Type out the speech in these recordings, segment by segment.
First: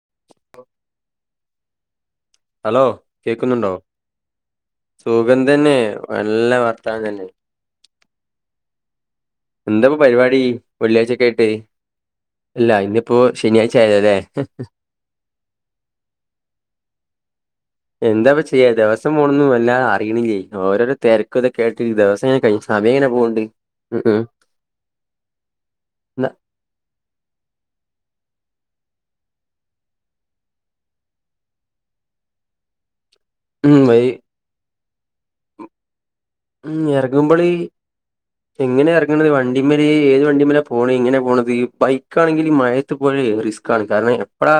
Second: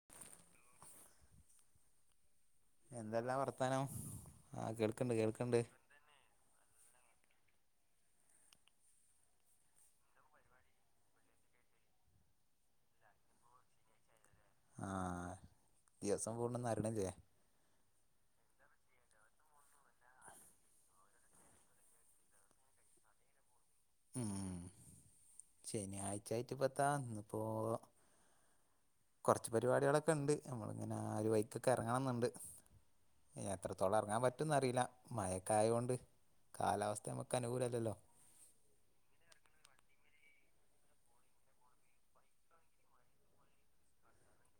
[unintelligible] Hello എന്തെല്ലാ കേക്കുന്നുണ്ടോ വർത്താനം ആഹ് കേൾക്കണ്ട് സുഖം കേൾക്കണ്ട് തന്നെ നല്ല വർത്താനം തന്നെ എന്താപ്പൊ പരിപാടി വെള്ളിയാഴ്ചൊക്കെ ആയിട്ട് ഇല്ല ഇന്നിപ്പോ ശനിയാഴ്ച ആയല്ലൊ ലേ ആഹ് ദിവസം പോണെന്നും അരണില്ലേ എന്താപ്പ ചെയ്യ ദിവസം പോണൊന്നും എല്ലാം അറീണില്ലേ ഓരോരോ തെര ക്ക്ത കേട്ട് ദെവസംങ്ങനെ കഴിഞ് സമയങ്ങനെ പോക്ണ്ട് ഉം ഉം ശനിയാഴ്ച ന്നാ ആയിറ്റ് ഇപ്പത്താ ഇന്ന്പ്പോ കൊറച്ച് പരിപാടികളൊക്കെ ഇണ്ട് നമ്മള് ഇങ്ങനെ ആ ഒരു വഴിക്കൊക്കെ എറങ്ങണന്നുണ്ട് ഉം എത്രത്തോളം വൈ എറങ്ങാൻ പറ്റുംന്ന് അറിയില്ല മയക്കെ ആയോണ്ട് ഉം കാലാവസ്ഥ നമുക്ക് ഇറങ്ങുമ്പോള് അനുകൂലല്ലല്ലോ എങ്ങനെ എറങ്ങണത് വണ്ടിമ്മല് ഏത് വണ്ടിമ്മല പോണ് ഇങ്ങനെ പോണത് ബൈക്കാണെങ്കില് മഴ [unintelligible] റിസ്ക്കാണ് കാരണം എപ്പഴാ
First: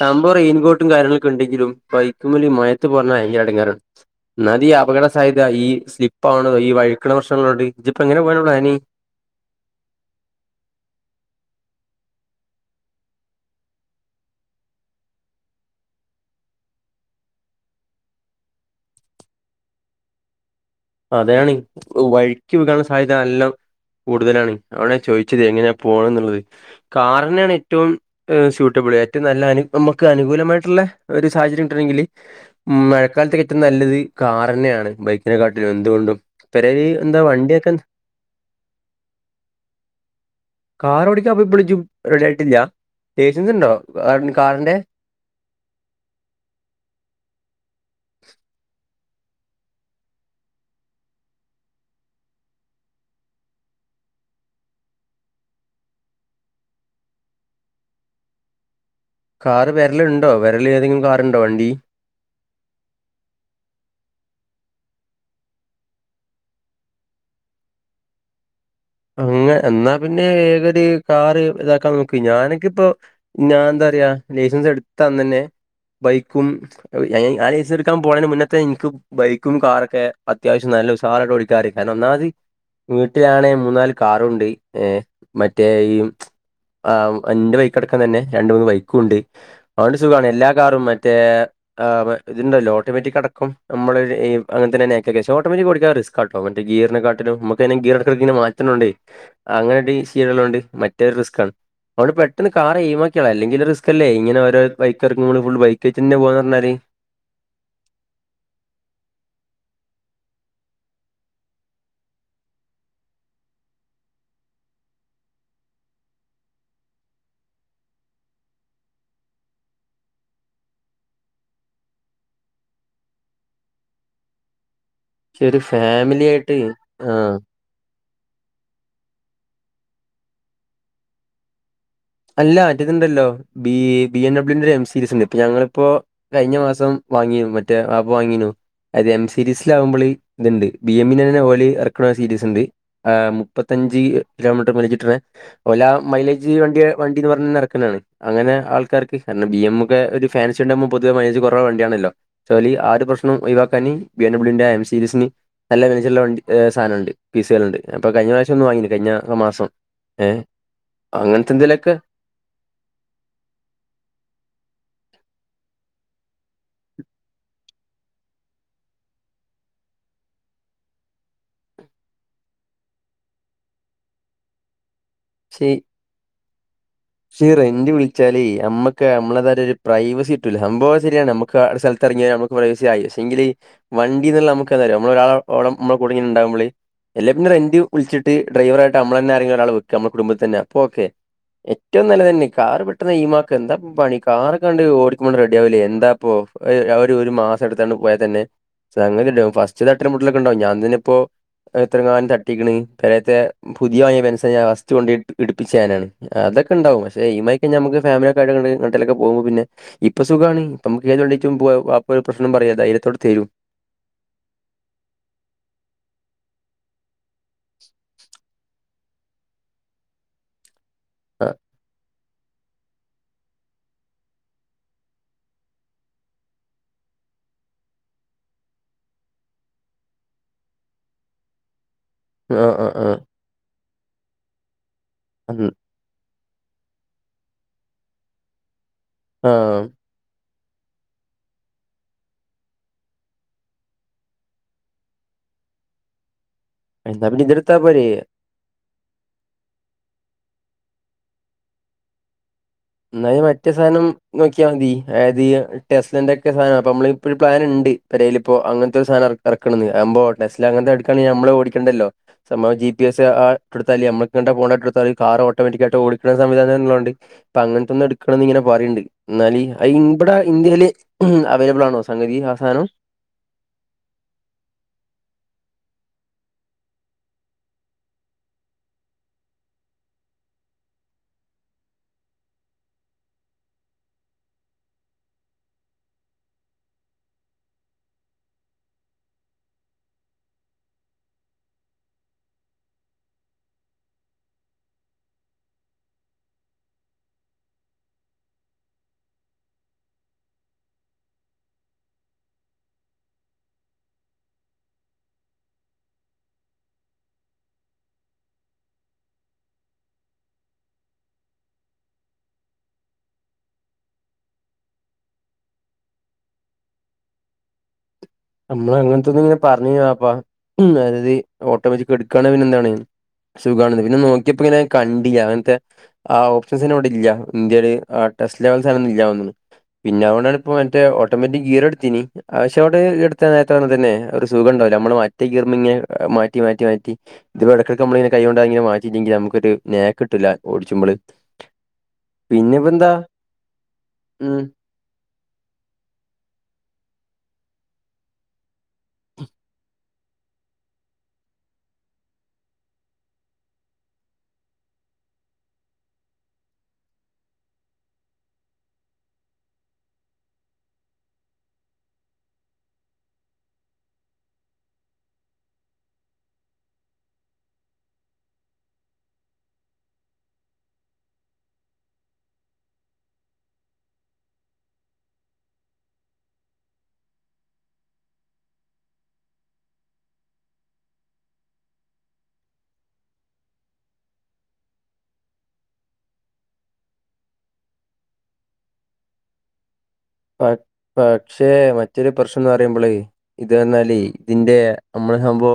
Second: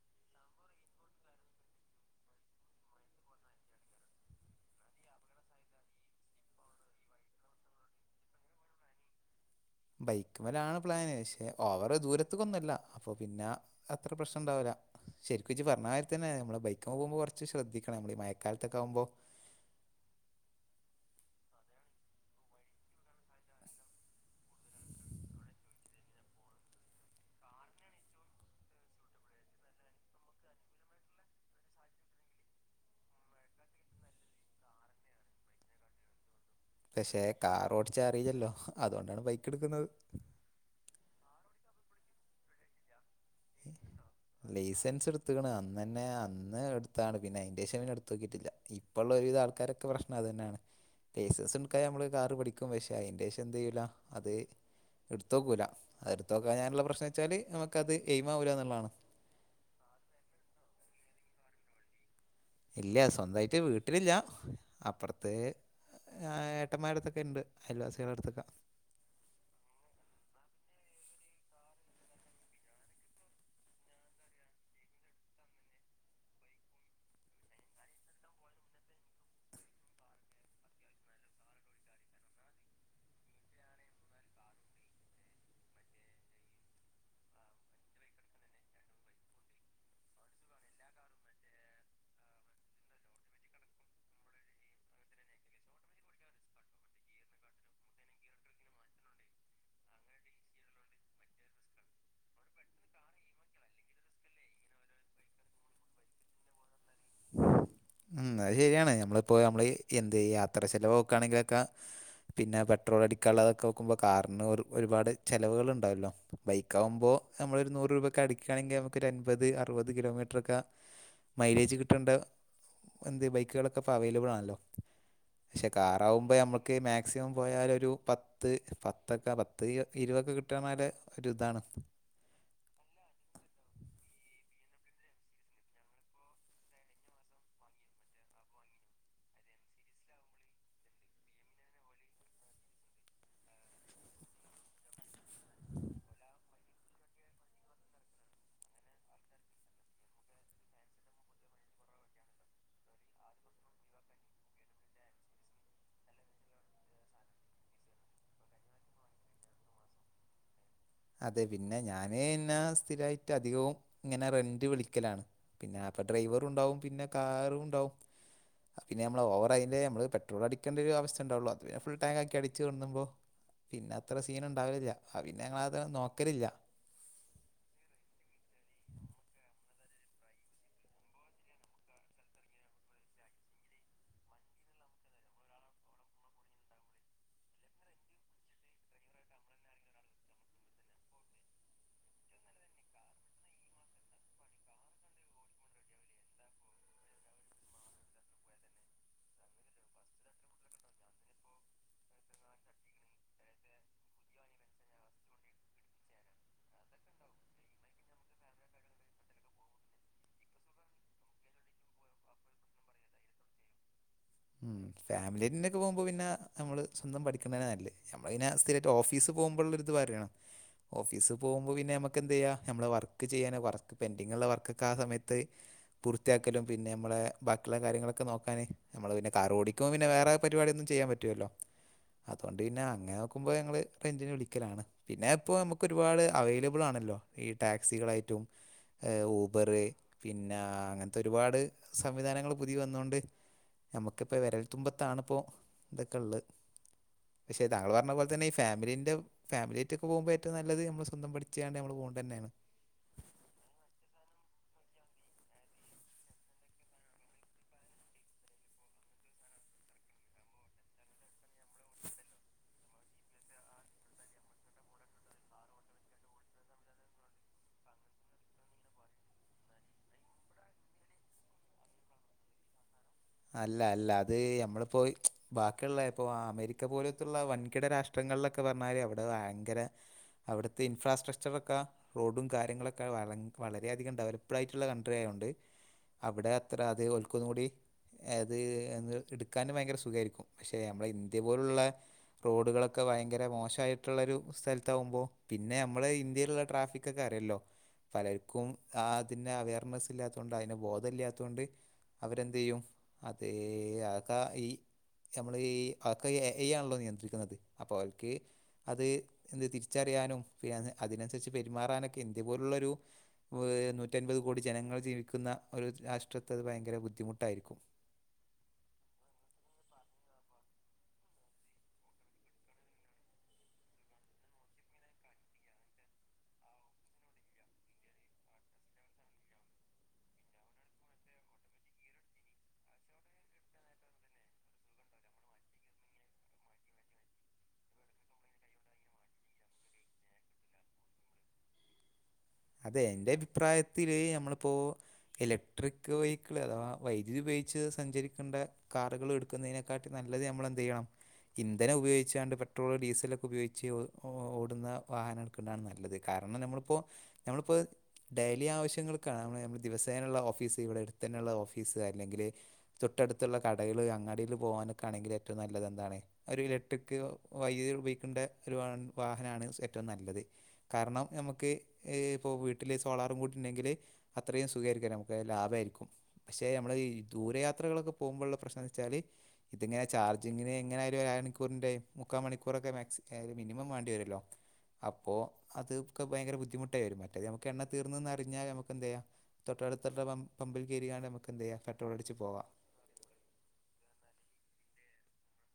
സംഭവം റെയിൻകോട്ടും കാര്യങ്ങളൊക്കെ ഇണ്ടെങ്കിലും ബൈക്കുമ്മല് മഴയത്ത് പോര് ണത് ഭയങ്കര എടങ്ങേറാണ് ഒന്നാമതീ അപകട സാധ്യത ഈ സ്ലിപ്പ് ആണോ ഈ വഴുക്കണ പ്രശ്നങ്ങളുണ്ട് ഇജ്ജ് ഇപ്പോ എങ്ങനെ പോകാനാ പ്ലാന് ബൈക്ക്മ്മലാണ് പ്ലാന് പക്ഷെ ഓവറ് ദൂരത്ത്ക്കൊന്നല്ല അപ്പൊ പിന്ന അത്ര പ്രശ്നണ്ടാവൂല ശരിക്കും ഇജ്ജ് പറഞ്ഞാരി തന്നെ നമ്മളെ ബൈക്ക്മെ പോക്മ്പൊ കൊറച്ച് ശ്രദ്ധിക്കണം നമ്മള് ഈ മയക്കാലത്തൊക്കെ ആവുമ്പോ അതാണ് [unintelligible] വഴി [unintelligible] സാധ്യത എല്ലാം കൂടുതലാണ് അതോണ്ട ഞാൻ ചോദിച്ചത് എങ്ങനെയാ പോണ് എന്നുള്ളത് കാറന്നേണ് ഏറ്റവും ഏഹ് സ്യൂട്ടബിള് ഏറ്റവും നല്ല അനു ഇപ്പം നമ്മക്ക് അനുകൂലമായിട്ടുള്ള ഒരു സാഹചര്യം ഉണ്ടുന്നെങ്കില് മഴക്കാലത്ത് ഏറ്റവും നല്ലത് കാറന്നേണ് ബൈക്കിനെ കാട്ടിലും എന്ത്കൊണ്ടും പക്ഷെ കാർ ഓടിച്ചാൻ അറിയില്ലല്ലോ അതുകൊണ്ടാണ് ബൈക്ക് എടുക്കുന്നത് കാർ ഓടിക്കാന് ഇപ്പളും ഇജ്ജ് റെഡിയായിട്ടില്ല ലൈസൻസ് ഇണ്ടോ [unintelligible] കാറിന്റെ എടുത്ത്ക്ക്ണ് അന്നന്നെ അന്ന് എടുത്താണ് പിന്നെ അയിന്റേഷം പിന്നെ എടുത്ത് നോക്കിയിട്ടില്ല ഇപ്പ ഉള്ള ഒരുവിധ ആൾക്കാരൊ ൻക്ക് പ്രശ്നം അത് തന്നെയാണ് ലൈസൻസ് എട്ക്കാൻ നമ്മള് കാറ് പഠിക്കും പക്ഷെ അയിന്റെ ശേഷം എന്ത് ചെയ്യൂല അത് ഇടുത്തോക്കൂല അത് ഇടുത്ത് നോക്കാഞ്ഞാലുള്ള പ്രശ്നം വെച്ചാല് നമുക്ക് അത് എയിമാവുല്ല എന്നുള്ളതാണ് കാറ് പെരലുണ്ടോ വെരല് ഏതെങ്കിലും കാറുണ്ടോ വണ്ടി ഇല്ല സ്വന്തായിട്ട് വീട്ടിലില്ല അപ്പറ്ത്ത് ഏഹ് ഏട്ടന്മാരട്ത്തൊക്കെ ഇണ്ട് അയൽവാസികൾടെ ട്ത്തൊക്കെ അങ്ങെ എന്നാ പിന്നെ [unintelligible] കാറ് ഇതാക്കാൻ നോക്ക് ഞാനൊക്കെ ഇപ്പോ ഞാൻന്താ പറയാ ലൈസൻസ് എടുത്തന്ന് തന്നെ ബൈക്കും ഞാന് ഞാന് ലൈസ് എട്ക്കാൻ പോയേന മുന്നത്തെ ഇൻക്ക് ബൈക്കും കാറൊക്കെ അത്യാവശ്യം നല്ല ഉസാറായിട്ട് ഓടിക്കാന് കാരണം ഒന്നാമത് വീട്ടിലാണേ മൂന്നാല് കാറുണ്ട് ഏഹ് മറ്റേ ഈ ആഹ് എന്റെ ബൈക്ക് അടക്കം തന്നെ രണ്ട് മൂന്ന് ബൈക്കും ഉണ്ട് അതോണ്ട് സുഖാണ് എല്ലാ കാറും മറ്റേ ആഹ് ഇത്ണ്ടല്ലോ ഓട്ടോമാറ്റിക് അടക്കം നമ്മള് ഈ അങ്ങൻ തന്നെ നേക്കാക്കല് പക്ഷെ ഓട്ടോമാറ്റിക് കൊട്ക്കല് റിസ് ക്കാട്ടോ മറ്റേ ഗീറിനെ കാട്ടിലും നമ്മക്കയിന് ഗിയറ് എട്ക്കല് ഇങ്ങനെ മാ റ്റുണോണ്ടെ അങ്ങൻടി ഈസി ആക്ണോണ്ട് മറ്റേ റിസ്കാണ് അതുകൊണ്ട് പെട്ടെന്ന് കാറെ എയിമാക്കിയള അല്ലങ്കില് റിസ്ക് അല്ലേ ഇങ്ങനെ ഓരോരെ ബൈക്ക് എറക്കുമ്പള് ഫുൾ ബൈക്കായിറ്റന്നെ പോവാന്ന് പറഞ്ഞാല് ഉം അത് ശരിയാണ് നമ്മളിപ്പോ നമ്മള് ഈ എന്ത് യാത്ര ചെലവ് നോക്കാണെങ്കിലൊക്കെ പിന്നെ പെട്രോൾ അടിക്കാനുള്ളതൊക്കെ നോക്കുമ്പോ കാറിന് ഒരു ഒരുപാട് ചെലവുകള് ഉണ്ടാവല്ലോ ബൈക്ക് ആകുമ്പോ നമ്മളൊരു നൂറ് രൂപയൊക്കെ അടിക്കുകയാണെങ്കിൽ നമുക്കൊരു അൻമ്പത് അറുപത് കിലോമീറ്ററൊക്കെ മൈലേജ് കിട്ടേണ്ട എന്ത് ബൈക്കുകളൊക്കെപ്പ അവൈലബിൾ ആണല്ലോ പക്ഷെ ഒരു ക്ഷെ ഫാമിലി കാറാവുമ്പോ ആയിട്ട് ഞമ്മക്ക് മാക്സിമം ആഹ് പോയാൽ ഒരു പത്ത് ത്ത് പത്തൊക്കെ പത്ത് ഇരുവൊക്കെ കിട്ടുക എന്നാൽ ഒരിതാണ് അല്ല ആറ്റിത്ണ്ടല്ലോ ബി ബി എം ഡബ്യൂന്റെ എം സീരീസ്ണ്ട് ഇപ്പൊ ഞങ്ങളിപ്പോ കഴിഞ്ഞ മാസം വാങ്ങീനു മറ്റേ ആപ്പ വാങ്ങീനു അത് എം സീരീസില ആവുമ്പോൾ ഇതുണ്ട് ബി എം നെ ഓല് എർക്ണ സീരീസ്ണ്ട്. ആഹ് മുപ്പത്തഞ്ച് കിലോമീറ്റർ മയിലിജ്ട്ടണ ഓല മൈലേജ് വണ്ടിയ വണ്ടിന്ന് പറഞ്ഞ നടക്ന്നാണ്. അങ്ങനെ ആൾക്കാർക്ക് കാരണം ബി എം ഒക്കെ ഒരു ഫാൻസി ഉണ്ടാവുമ്പോ പൊതുവെ മൈലേജ് കൊറവ് വണ്ടിയാണല്ലോ ചോലി ആ ഒരു പ്രശ്നം ഒഴിവാക്കാന് ബി എം ഡബ്ല്യുന്റെ എം സീരീസിന് നല്ല ഫിന്ച്ചറുള്ള വണ്ടി സാധനംണ്ട് പീസുകളൾണ്ട് അപ്പ കഴിഞ്ഞ പ്രാവശ്യം ഒന്ന് വാങ്ങിഞ് കഴ്ഞ്ഞ മാസം ഏഹ് അങ്ങനത്തെ എന്തെലക്ക ഞാന് ഇന്നാ സ്ഥിരയിട്ട് അധികവും ഇങ്ങനെ റെന്റ് വിളിക്കലാണ് പിന്നെ അപ്പൊ ഡ്രൈവറൂംണ്ടാവും പിന്നെ കാറുംണ്ടാവും പിന്നെ നമ്മള് ഓവർ അയിന്റെ നമ്മള് പെട്രോളടിക്കേണ്ട ഒരു അവസ്ഥണ്ടാവുള്ളു അത് പി ഫുൾ ടാക് ആക്കി അടിച്വിന്നുമോ പിന്നെ അത്ര സീന്ണ്ടാവലില്ല പിന്നെ ഞങ്ങളത് നോക്കലില്ല ഷേ ഈ റെന്റ് വിളിച്ചാല് അമ്മക്ക് അമ്മളെ തയിട്ട് ഒരു പ്രൈവസി കിട്ടൂല്ല സംഭവം ശരിയാണ് അമക്ക് സ്ഥലത്ത് ഇറങ്ങിയ മു ക്ഷെ എങ്കിൽ വണ്ടിന്ള്ള നമുക് എന്താ നമ്മള ഒരാളഓ മ്മളെ കുടുങ്ങിണ്ടകുമ്പള്. എല്ലാ പിന്നറെന്റ് വിളിച്ചിട്ട് ഡ്രൈവറാ യിട്ട്അമ്മളനെ ആരെങ്കില ഒരാൾ വെക്ക അമ്മുടെ കുടബതന്നെ അപ്പോ ഓക്കെ ഏറ്റവും നല്ലതന്നെ കാറ് പെട്ടന്ന് ഏയ്‌മാക്കക എന്താ പണി കാറൊക്കെ കണ്ട് ഓടിക്കുമ്പോ റെഡിയാവൂല്ലേ എന്താ അപ്പൊ അവര് ഒരു മാസം എടുത്താണ് പോയാതന്നെ സങ്ങതി ടി ആവും ഫസ്റ്റ് തട്ടല് മുട്ടിലൊക്കെണ്ടാവും ഞാൻ തന്നെ ഇപ്പോ എത്രങ്ങാനം തട്ടിങ്‌ണ് പേരെത്തെ പുതിയ വങ്ങിയ ബെൻസാ ഞാൻ ഫസ്റ്റ് കൊണ്ടേയ് ഇടിപ്പിച്ചാനാണ് അതൊ കെണ്ടാവും പക്ഷെ ഈമായിക്ക അമക്ക് ഫാമിലക്കെയിട്ട് ങേണ്ടിലക്കെ പോക്മ്പോ പിന്നെ ഇപ്പൊ സുഖണ് ഇപൊമക്ക് ഏത്ണ്ടിയ്ട്ടും പോവാ വാപ്പ ഒരു പ്രശ്നം പറയാ ധൈര്യത്തോടെ തരും. ഉം ഫാമിലിന്നേക്കെ പോകുമ്പോ പിന്നെ നമ്മള് സ്വന്തം പഠിക്കേണെ നല്ലേ നമ്മളിനെസ് റ്റ ഓഫീസ് പോകുമ്പോൾള്ളത് വാര്യാണ്. ഓഫീസ് പോകുമ്പോൾ പിന്നെ അമക്ക് എന്തയ്യാം അമ്മെളെ വർക്ക് ചെയ്യൻ വർക്ക് പെൻഡിങ്ള്ള വർക്ക്ക്കെ ആ സമയത്ത് പൂർത്തിയാക്കലും പിന്നെ അമ്മളെ ബാക്കിയുള്ള കാര്യങ്ങളൊക്കെ നോക്കാൻ അമ്മൾ പിന്നെ കറോടിക്കും പിന്നെ വേറെ പരിപാടിയൊന്നും ചെയ്യാൻ പറ്റുലല്ലോ ആഹ് അതോണ്ട് പിന്നെ ആഹ് ആഹ് അങ്ങനെയൊക്കെ പോവുബോ ഞങ്ൾ റെന്റിന് വിളിക്കലാണ് പിന്നെ ഇപ്പൊ അമക്ക് ഒരുപാട് അവൈലബിൾ ആണല്ലോ ഈ ടാക്സികളായിട്ടും ഏഹ് ഊബറ് ആഹ്. പിന്നാ അങ്ങൻത്തെ ഒരുപാട് സംവിധാനങ്ങൾ പുതിയ വന്നതോണ്ട് നമ്മക്കിപ്പോ വെരൽത്തുമ്പത്താണ്പ്പോ ഇതൊക്കെള്ളത് എന്നാ പിന്നെ പക്ഷേ ഇതെടുത്താ താങ്കൾ പറഞ്ഞ പോരേ. പോലെ തന്നെ ഫാമിലിൻ്റെ ഫമിലായിറ്റൊക്കെ പോകുമ്പോ ഏറ്റവും നല്ല നമ്മ സ്വന്തംഠിച്ചാണ്ട് നമ്മൾ പോണ്ട തന്നെയാണ് എന്നായ മറ്റേ സാനം നോക്കിയാ മതി അതായത് ടെസ്ലന്റോക്കെ സാനാ അപ്പൊ അമ്മള് ഇപ്പോ ഒരു പ്ലാൻണ്ട്. പെരയിലിപ്പോ അങ്ങൻത്തെ ഒരു സാനം എറക്കണന്ന് അവുമ്പോ ടെസ്ല അങ്ങനത്തെടുക്കണെ അമ്മള് ഓടിക്കണ്ടല്ലോ? സംഭവം ജി പി എസ് ആ ട്ടൊടുത്താല് അമ്മക്ക്ങ്ങോട്ട പോണെട്ട എടുത്തല് കാർ ഓട്ടോമാറ്റിക്കയിട്ട് ഓടിക്കണ സംവിധാനള്ളോണ്ട്. പ്പ അങ്ങനത്തെന്ന എടുക്കണ എന്ന്ങ്ങനെ പറയുണ്ട് എന്നാല് അ ഇവിടെ ഇന്ത്യൽ അവൈലബിൾ ആണോ സംഗതി ആ സാധനം അല്ല അല്ല അത് നമ്മളിപ്പോ ബാക്കിയുള്ള ഇപ്പൊ അമേരിക്ക പോലത്തുള്ള വൻകിട രാഷ്ട്ര ട്രങ്ങളിലൊക്കെ പറഞ്ഞാരി അവിടെ വയങ്കര അവിടത്തെ ഇൻഫ്രാസ്ട്രക്ചറൊക്കെ റോഡും കാര്യങ്ങളൊക്കെ വ വളരെയധികം ഡെവലപ്ഡ് ആയിട്ടുള്ള കൺട്രി ആയൊണ്ട് അവ്ടെ അത്ര അതികം ഓൽക്കൊന്നുടി എത് എന്നൊരു ഇട്ക്കാൻ ഭയങ്കര സുഖായിരിക്കും പക്ഷേ നമ്മള ഇന്ത്യ പോലുള്ള റോഡുകളൊക്കെ ഭയങ്കര മോശയിട്ട്ള്ളൊരു സ്ഥലത്തവുമ്പോ പിന്നെ നമ്മള് ഇന്ത്യയിലുള്ള ട്രാഫിക് കക്കാറിയല്ലോ പലർക്കും ആതിന്റെ അവയർനെസ് ഇല്ലാത്തൊണ്ട് അയിനെ ബോധം ഇല്ലാത്തൊണ്ട് അവരെന്തെയ്യും അതേ ആക ഈ ഞമ്മള് ഈ അക്കെ എഇഐആണല്ലോ നിയന്ത്രിക്കുന്നത് അപ്പൊ അവര്ക്ക് അത് ന്ത് തിരിച്ചറിയാനും പിന്നെ അതിനന്സരിച്ച് പെരുമാറാനൊക്കെ ഇത്പോലുള്ളൊരു ഓ നൂറ്റൻപത് കോടി ജനങ്ങൾ ജീവിക്കുന്ന ഒരു രാഷ്ട്രത്ത്അത് ഭയങ്കര ബുദ്ധിമുട്ടായിരിക്കും നമ്മള് അങ്ങനെത്തെത് പറഞ്ഞിനി അപ്പ മര്തി ഓട്ടോമേറ്റിക്ക് എട്കാണെകി പിന്നെ ന്താണ് സുഖാണ് പിന്നെ നോക്കിയപ്പോ ങ്ങനെ കണ്ടീല്ല അങ്ങന് ത്തെ ആ ഓപ്ഷസൻവ്ടെ ഇല്ലൃ ഇന്ത്യയ്ടെ ആ ടെസ്റ്റ് ലെവൽസ്നോന്നും ഇല്ലാതോന്ന്ണ് പിന്നെ അവ്ടെ ഇപ്പൊ മറ്റേ ഓട്ടോമാറ്റിക് ഗീർ ട്ത്തീനിം അശ വ്ടെ ഇട് ത്തനതാട് തന്നെ ഒരു സുഖണ്ടാവൂല നമ്മള് മറ്റെ ഗീർമെങ്ങിനെ മാറ്റി മാറ്റി മാറ്റി ഇതിപ്പൊ എടകടക്ക്കമ്മള് കൈയ്യോണ്ടാങ്ങി മാറ്റില്ലെങ്കിൽ നമ്ക്കൊരു നേക്ക്ട്ടൂല ഓടിച്ചുമ്പള് അതെ എന്റെ അഭിപ്രായത്തില് ഉം നമ്മളിപ്പോ ഇലക്ട്രിക്ക് വെഹിക്കിള് ആ വൈദ്യുതി ഉപയോഗിച്ച് സഞ്ചരിക്കണ്ട കാറുകൾ ട്ക്കുന്നതിനെക്കാട്ടി നല്ലത് നമ്മളെന്തിയ്യണം ഇന്ധനം ഉപയോഗിച്ചാണ്ട് പെട്രോള് ഡീസലൊക്കെ ഉപയോഗിച്ച് ഒ ഓടുന്ന വാഹന ക് ടാണ് നല്ലത് കാരണം നമ്മള്പ്പോ നമ്മളിപ്പത് ഡെയിലി ആവിശ്യങ്ങൾക്കാണ് നമ്മ നമ്മൾ ദിവസേനള്ള ഓഫീസ് ഇവിടെ ട്ത്തെന്നെയുള്ള ഓഫീസ് അല്ലെങ്കിൽ തൊട്ടടുത്തുള്ള കടകൾ അങ്ങാടിയിൽ പോകാനൊക്കാണെങ്കിൽ ഏറ്റവും നല്ലത് എന്താണ് ഒരു ഇലക്ട്രിക്ക് വൈദ്യുതി ഉപയോഗിക്കെണ്ട ഒരു വളണ് വാഹനാണ് ഏറ്റവും നല്ലത് കാരണം ഞമക്ക് ഏ ഇപ്പോ വീട്ടിൽ സോളാറും കൂടി ഉണ്ടെങ്കിൽ അത്രയും സുഖായിരിക്കുലമക്ക് ലാഭായിരിക്കും പക്ഷേ ഞമ്മൾ ഈ ദൂരയാത്രകളൊക്കെ പോകുമ്പോള്ള പ്രശ്നൊച്ചാൽ ഇതിങ്ങനെ ചാർജിങ്ങിന് എങ്ങനെയാലും ഒരു അര മണിക്കൂറിൻ്റെ മുക്കാ മണിക്കൂറൊക്കെ മാക്സി മിനിമം വാണ്ടി വെരോല്ലോ അപ്പോ അത് ക്ക് ഭയങ്കര ബുദ്ധിമു ട്ടെരും മറ്റേ ഞമക്ക് എണ്ണ തീർന്ന് ന്നറിഞ്ഞാൽ ഞമക്കെന്തെ‌യ്യ തോട്ടടുത്തുള്ള പമ്പ് പ പമ്പിൽ കയറിയാണ്ട് നമുക്ക് പക്ഷേ എന്ത് ചെയ്യാം പെട്രോൾ മറ്റൊരു അടിച്ച് പ്രശ്നം പോവാം എന്ന് പറയുമ്പളേ ഇത് വന്നാലേ ഇതിന്റെ നമ്മള് ഹംമ്പഒ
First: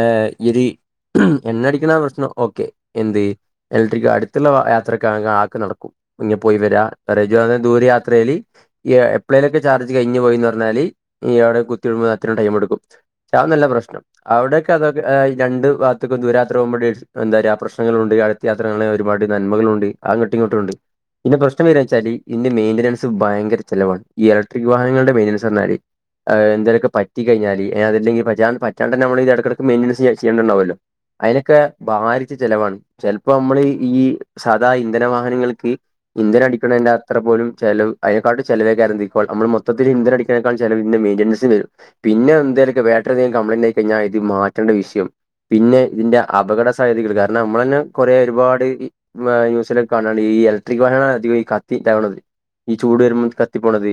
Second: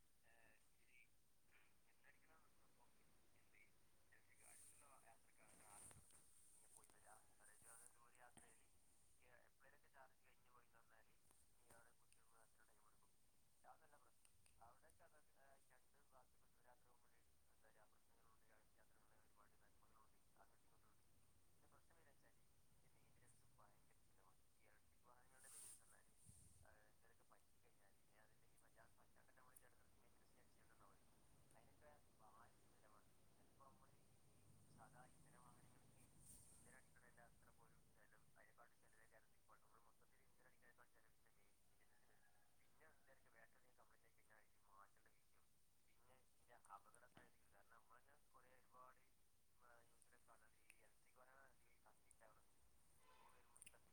ഏ ഇരി എണ്ണ അടിക്ക്ണാ പ്രശ്നം ഓക്കെ എന്ത് എലക്ട്രിക്ക് അട്ത്തുള്ള യാത്രക്കാണെങ്കിൽ ആക്കെ നടക്കും ഇഞ്ഞ പോയി വരാം [unintelligible] പറഞ്ഞാൽ ദൂരെ യാത്രയില് എ എപ്പോളെലൊക്കെ ചാർജ് കഴിഞ്ഞു പോയി പറഞ്ഞാല് ഇനി അവിടെ കുത്തി ഇടുമ്പോ അത്രയും ടൈമെടുക്കും ഷാന്നു അല്ല പ്രശ്നം അവ്ടെക്കെ അതൊക്കെ ഏ രണ്ട് ഭാഗതുക്കും ദൂരാത്ര പോകുമ്പോഴ് എന്താറയാ പ്രശ്നങ്ങളുണ്ട് അ യാത്കള് ഒരുപാട് നന്മകളുണ്ട് അങ്ങോട്ടു ഇങ്ങോട്ടുണ്ട് പിന്നെ പ്രശ്നം വെരാച്ചാൽ ഇതിന്റെ മെയിന്റിനൻസ് ഭയങ്കര ചെലവാണ് ഈ ഇലക്ട്രി വാഹനങ്ങളുടെ മെയിൻനൻസറഞ്ഞാൽ അ എന്തേലൊക്കെ പറ്റി കഴിഞ്ഞാല് ഏ അതല്ലെങ്കി ബജാൻ പറ്റാണ്ടന്നെമ്മള് എടക്കടക്ക് മെനുയിസി [unintelligible] യ്യ്ണ്ടാവോലൊ അയിനൊക്കെ ബാരിച്ച ചെലവാണ് ചെലപ്പോ നമ്മള് ഈ സദാ ഇന്ധന വാഹനങ്ങൾക്ക് ഇന്ധന അടിക്കണേന്റെ അത്ര പോലും ചെലവ് അയ്‌നാകാടിം ചെലവെക്കാരംതിക്കോൾ നമ്മള് മൊത്തത്തില് ഇന്ധനം അടിക്കെനെക്കാൾ ചെലവ് ഇതിന്റെ മെയിന്റൻസിന് വെരും പിന്നെ എന്തേലൊക്കെ ബാറ്ററി എന്തെലും കംപ്ലൈന്റ് ആയി കഴിഞ്ഞാൽ ഇത് മാറ്റേണ്ട വിഷയം പിന്നെ ഇതിന്റെ അപകട സാധ്യതികൾ കാരണം നമ്മളെന്നെ കുറെ ഒരുപാട് ന്യൂസിലക്കെ കാണുണ്ട് ഈ ഇലക്ട്രിക് വാഹനാണ് അധികം ഈ കത്തി ഇതാവ്ണത്. ഈ ചൂട് വരുമ്പോം. കത്തിപ്പോണത്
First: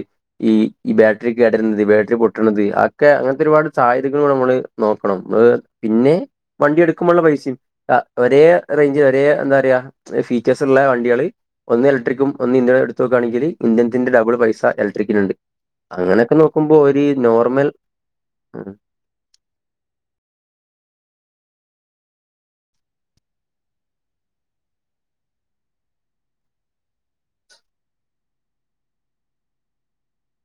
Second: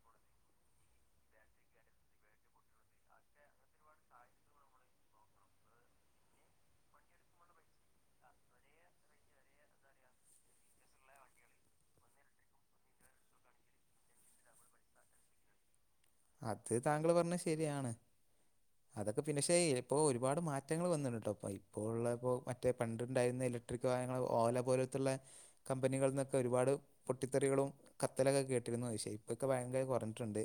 ഈ ഈ ബാറ്ററി കേടരുന്നത് ബാറ്ററി പൊട്ടണത് ഒക്കെ അങ്ങനത്തെ ഒരുപാട് സാധ്യതകളുടെ നമ്മള് നോക്കണം മ്മൾ പിന്നെ വണ്ടി എടുക്കുമ്പോള്ള പൈസയും. ആഹ് ഒരേ റേഞ്ച് ഒരേ എന്താറയാ ഫീച്ചേഴ്സ് ഉള്ള വണ്ടികള് ഒന്ന് ഇലക്ട്രിക്കും ഒന്ന് ഇന്ധനം എടുത്തു ക്കാണിക്കല് ഇന്ധനത്തിന്റെ ഡബിൾ പൈസ ഇലക്ട്രിനുണ്ട്. അങ്ങനെയൊക്കെ അത് നോക്കുമ്പോ ഒരി താങ്കൾ പറഞ്ഞത് നോർമൽ ശരിയാണ് അതൊക്കെ ഫിനിഷായിലെപ്പോ ഒരുപാട് മാറ്റങ്ങൾ വന്ന്ക്ണ് ട്ടോ പ്പോ ഇപ്പോള് ള്ളപ്പോ മറ്റേ പണ്ടുണ്ടായിരുന്നേലും ഇക്ട്രിക് വാഹനങ്ങൾ ഓല പോലത്തുള്ള കമ്പനികളിൽ നിന്നൊക്കെ ഒരുപാട് പൊട്ടിത്തെറികളും കത്തലൊക്കെ കേട്ടിരുന്നു പക്ഷേ ഇപ്പൊക്കെ ഭയങ്കര കൊറഞ്ഞിട്ടുണ്ട്.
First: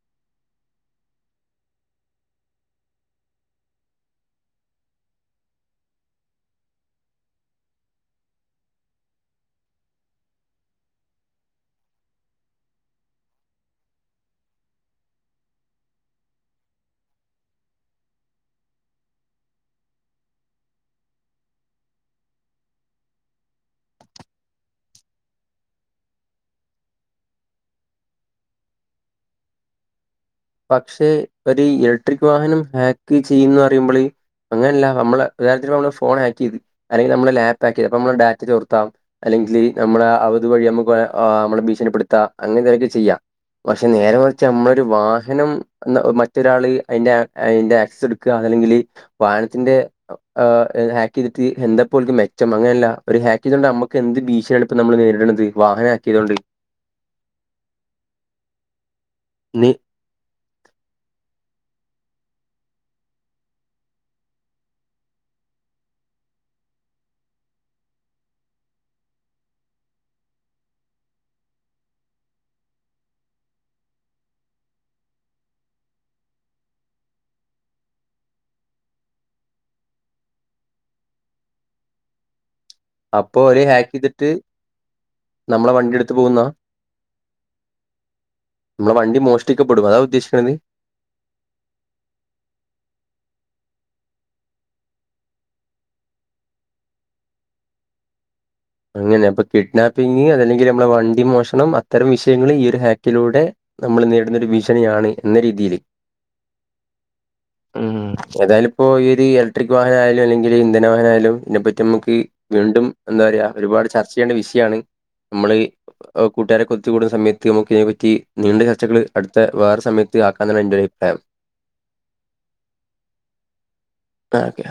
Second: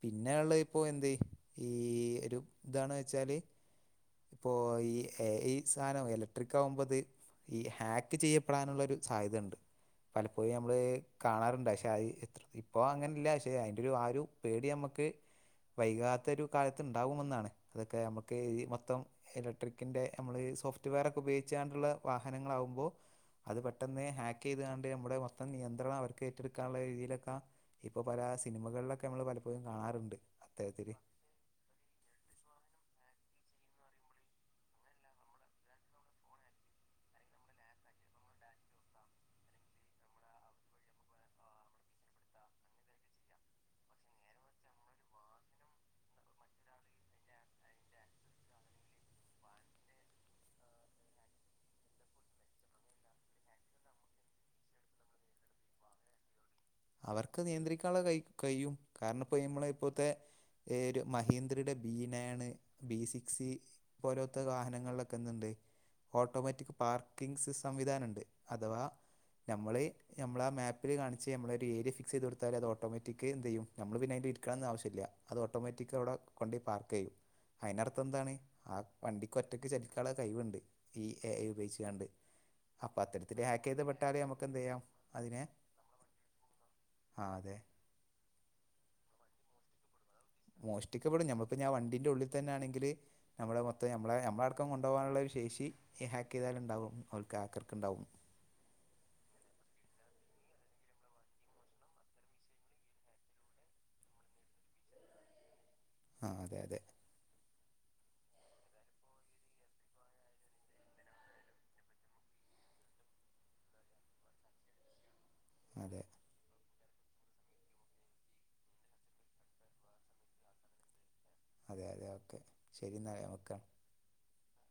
പിന്നെ ഉള്ള ഇപ്പോ എന്തേ ഈ ഒരു ഇതാണ് വെച്ചാല് ഇപ്പോ ഈ എ ഈ സാധനം ഇലക്ട്രിക് ആവുമ്പോ ഇത് ഈ ഹാക്ക് ചെയ്യപ്പെടാനുള്ളൊരു സാധ്യതയണ്ട്. പലപ്പോഴി നമ്മള് കാണാറുണ്ട് പക്ഷെ അതിത്ര ഇപ്പോ അങ്ങനെല്ല പക്ഷെ അതിന്റെ ഒരു ആ ഒരു പേടി നമ്മക്ക് വൈകാത്തൊരു കാലത്ത് ഉണ്ടാവുമെന്നാണ് അതൊക്കെ നമുക്ക് ഈ മ മൊത്തം ഇലക്ട്രിക്കിൻ്ന്റെ നമ്മൾ ഈ സോഫ്റ്റ് വെയർ ഉപയോഗിച്ചണ്ടുള്ള വാഹനങ്ങള്ളാവുമ്പോ അത് പെട്ടെന്ന് ഹാക്ക് ചെയ്താണ്ട് നമ്മുടെ മൊത്തം നിയന്ത്രണം അവർക്ക് ഏറ്റെടുക്കാനുള്ള രീതിയിലൊക്കെ ഇപ്പോ പല സിനിമകളിലൊക്കെ നമ്മൾ പലപ്പോഴും കാണാറുണ്ട്. അത്തരത്തിൽ പക്ഷെ ഒരു ഇലക്ട്രിക് വാഹനം ഹാക്ക് ചെയ്യന്ന് പറയുമ്പോള് അങ്ങനെല്ല നമ്മള് ഒരു കാര്യത്തിന് ഫോൺ ഹാക്ക് ചെയ്ത് അല്ലെങ്കിൽ നമ്മള് ലാപ്പ്ഹാക്ക് ചെയ്ത് അപ്പ നമ്മ ഡാറ്റ ചോർത്താം. അല്ലെങ്കിൽ നമ്മളെ അവത് വഴി നമ്മുക്ക് അനെ ആ ഭീഷണിപ്പെടുത്താം അങ്ങനെ ചെയ്യാം പക്ഷെ നേരെ മറച്ച് നമ്മളൊരു വാ വാഹനം മറ്റൊരാള് അയിന്റെ അയിന്റെ ആക്സസ് എടുക്കുക അതല്ലെങ്കില് വാഹനത്തിന്റെ ഹാക്ക് ചെയ്തിട്ട് എന്താപ്പോൽക്ക് മെച്ചം അങ്ങനെയല്ല ഒരു ഹാക്ക് ചെയ്തിട്ട് നമ്മക്ക് എന്ത് ഭീഷണിയാണ് ഇപ്പൊ നമ്മൾ നേരിടണന്നത്- വാഹന ഹാക്കിയതുകൊണ്ട്? അവർക്ക് നിയന്ത്രിക്കാനുള്ളെ കയി കയ്യും കാരണം ഇപ്പോ നമ്മള ഇനി ഇപ്പോത്തെ ഏരു മഹീന്ദ്രയുടെ ബീനാണ് ബി നയണ് സിക്സ്റ്റി പോലൊത്തെ വാഹനങ്ങളിലൊക്കെന്ത്ണ്ട്? ഓട്ടോമാറ്റിക് പാർക്കിംഗസിസ് സംവിധാനം ഇണ്ട് അഥവാ ഞമ്മള് ഞമ്മളാ മാപ്പിൽ കാണിച്ച് നമ്മള് പേര് ഫിക്സെയ്ത് കൊടുതാല് അത് ഒട്ടോമാറ്റിക്ക് എന്തെയ്യും നമ്മള് പിന്നെ ഐന്റെ ഇരിക്കണം ആവശ്യയില്ല അത് ഓട്ടോമാറ്റിക്ക് അവിടെ കൊണ്ട് പാർക്കെയ്യും അയിനർത്ഥം എന്താണ് ആ വണ്ടിക്ക്ഒറ്റക്ക് ചലിക്കൊള്ള കഴിവുണ്ട്. ഈ എ ഉപയോഗിച്ച് ആണ്ട് അപ്പോ അപ്പാതെട്ത്തിണ്ട് ഓല് ഹാക്ക്യ്ത് ഹാക്ക് വിട്ടാൽ നമുക്ക് എന്തെയ്യാം അതിനെ ത് പൊന്നാ ആഹ് അതെ. മ്മ്ളെ വണ്ടി മോഷ്ടികപ്പെടും അതാ ഉദ്ദേശിക്കുണത്? മോഷ്ടിക്കപ്പെടും ഞമ്മക്ക് ഞാ വണ്ടീൻ്റെ ഉള്ളിൽ തന്നാണെങ്കില് നമ്ളെ മൊത്തം നമ്മളെ നമ്മള അടക്കം കൊണ്ടകാനുള്ള ഒരു ശേഷി ഈ ഹാക്ക്യ്താലുണ്ടാവും ഓൽക്ക് ഹക്കർക്ക് ഉണ്ടാവും. അങ്ങനെ അപ്പൊ കിഡ്നാപ്പിംഗ് അതല്ലെങ്കിൽ നമ്മുടെ വണ്ടി മോഷണം അത്തരം വിഷയങ്ങളിൽ ഈ ഒരു ഹാക്കിലൂടെ നമ്മള് നേരിടുന്നൊരു ഭീഷണിയാണ് എന്ന രീതില് ആഹ് അതെയതെ. [inaudible] ഉം ഏതായാല് ഇപ്പോ ഈ ഒരു ഇലക്ട്രിക് വാഹനയാലും അല്ലെങ്കിൽ ഇന്ധന വാഹന ആയാലും ഇതിനെപ്പറ്റി നമക്ക്. വീണ്ടും എന്താ പറയാ ഒരുപാട് ചർച്ച ചെയ്യേണ്ട വിഷയാണ് നമ്മള്. അതെ കൂട്ടാരക്കെ ഒത്തുകൂടുന്ന സമയത്ത് നമുക്ക് അയിനെ പറ്റി നീണ്ട ചർച്ചകൾ അടുത്ത വേറെ സമയത്ത് ആക്കാ എന്ന്ളെ എന്റെ ഒരു അഭിപ്രായം അതെ അതെ ഓക്കെ ശരി ഇന്നാൽ ഓക്കേ. ഓക്കെ.